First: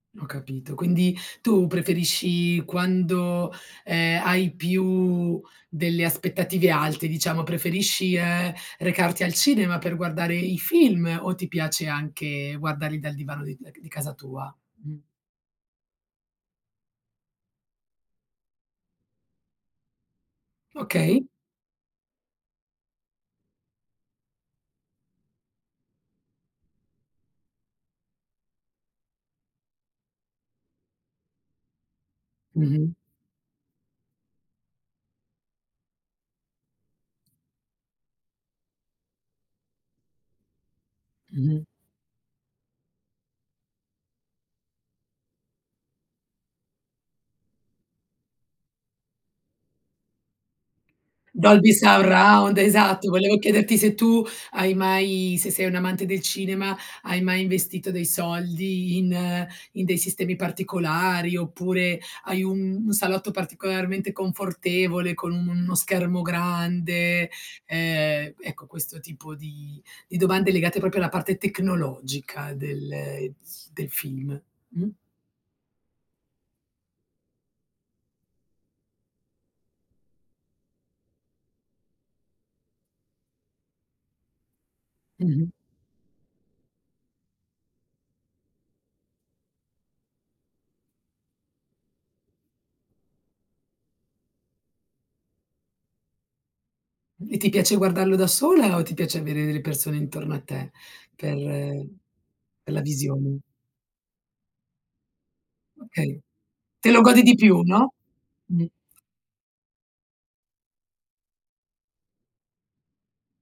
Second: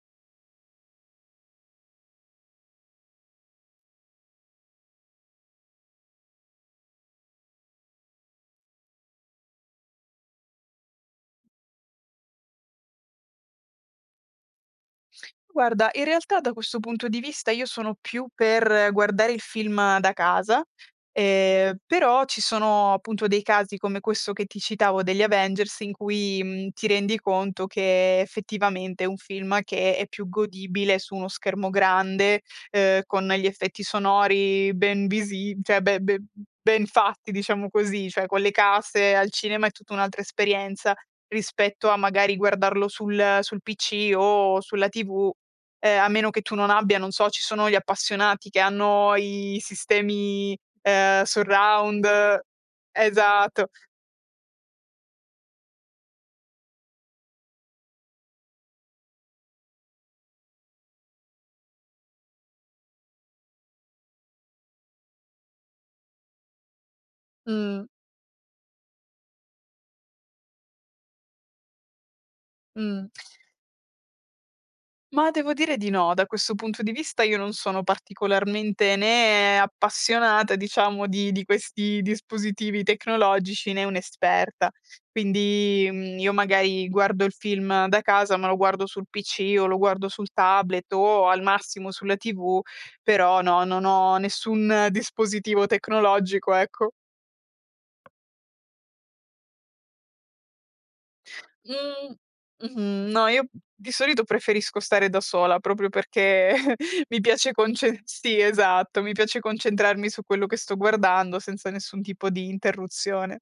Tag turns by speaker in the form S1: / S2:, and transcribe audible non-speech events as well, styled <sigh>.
S1: Ho capito, quindi tu preferisci quando, ehm, hai più delle aspettative alte, diciamo, preferisci, ehm, recarti al cinema per guardare i film o ti piace anche guardarli dal divano di uhm, c di casa tua? Mh
S2: Guarda, in realtà da questo punto di vista io sono più per guardare il film da casa,
S1: Okay.
S2: ehm, però ci sono appunto dei casi, come questo che ti citavo degli Avengers, in cui, mhmm, ti rendi conto che effettivamente è un film che è più godibile su uno schermo grande,
S1: Mh-mh.
S2: uhm, con gli effetti sonori ben visi cioè be ben ben fatti, diciamo così. Cioè, con le casse al cinema è tutta un'altra esperienza
S1: Mh-mh.
S2: rispetto a magari guardarlo sul sul PC o sulla TV, ehm, a meno che tu non abbia, non so ci sono gli appassionati che hanno i sistemi, ehm,
S1: Dolby
S2: surround
S1: Surround, esatto. Volevo
S2: Esatto.
S1: chiederti se tu hai mai se sei un'amante del cinema, hai mai investito dei soldi in in dei sistemi particolari oppure hai un un salotto particolarmente confortevole con un uno schermo grande?
S2: Mh.
S1: Ehm, ecco, questo tipo di di domande legate proprio alla parte tecnologica
S2: Mh.
S1: del
S2: <tsk>
S1: z del film. Mh
S2: Ma devo dire di no, da questo punto di vista io non sono particolarmente né appassionata, diciamo, di di questi dispositivi tecnologici, né un'esperta.
S1: Mh-mh.
S2: Quindi, mhmm, io magari guardo il film da casa, ma lo guardo sul PC o lo guardo sul tablet o al massimo sulla TV, però no, non ho nessun dispositivo tecnologico, ecco
S1: E ti piace guardarlo da sola o ti piace avere delle persone intorno a te per
S2: Mhmm,
S1: per la
S2: mh-mh, no,
S1: visione?
S2: io di solito preferisco stare da sola proprio
S1: Okay.
S2: perché
S1: Te lo
S2: <chuckles> mi
S1: godi di
S2: piace
S1: più, no?
S2: concen sì,
S1: Mh.
S2: esatto, mi piace concentrarmi su quello che sto guardando senza nessun tipo di interruzione.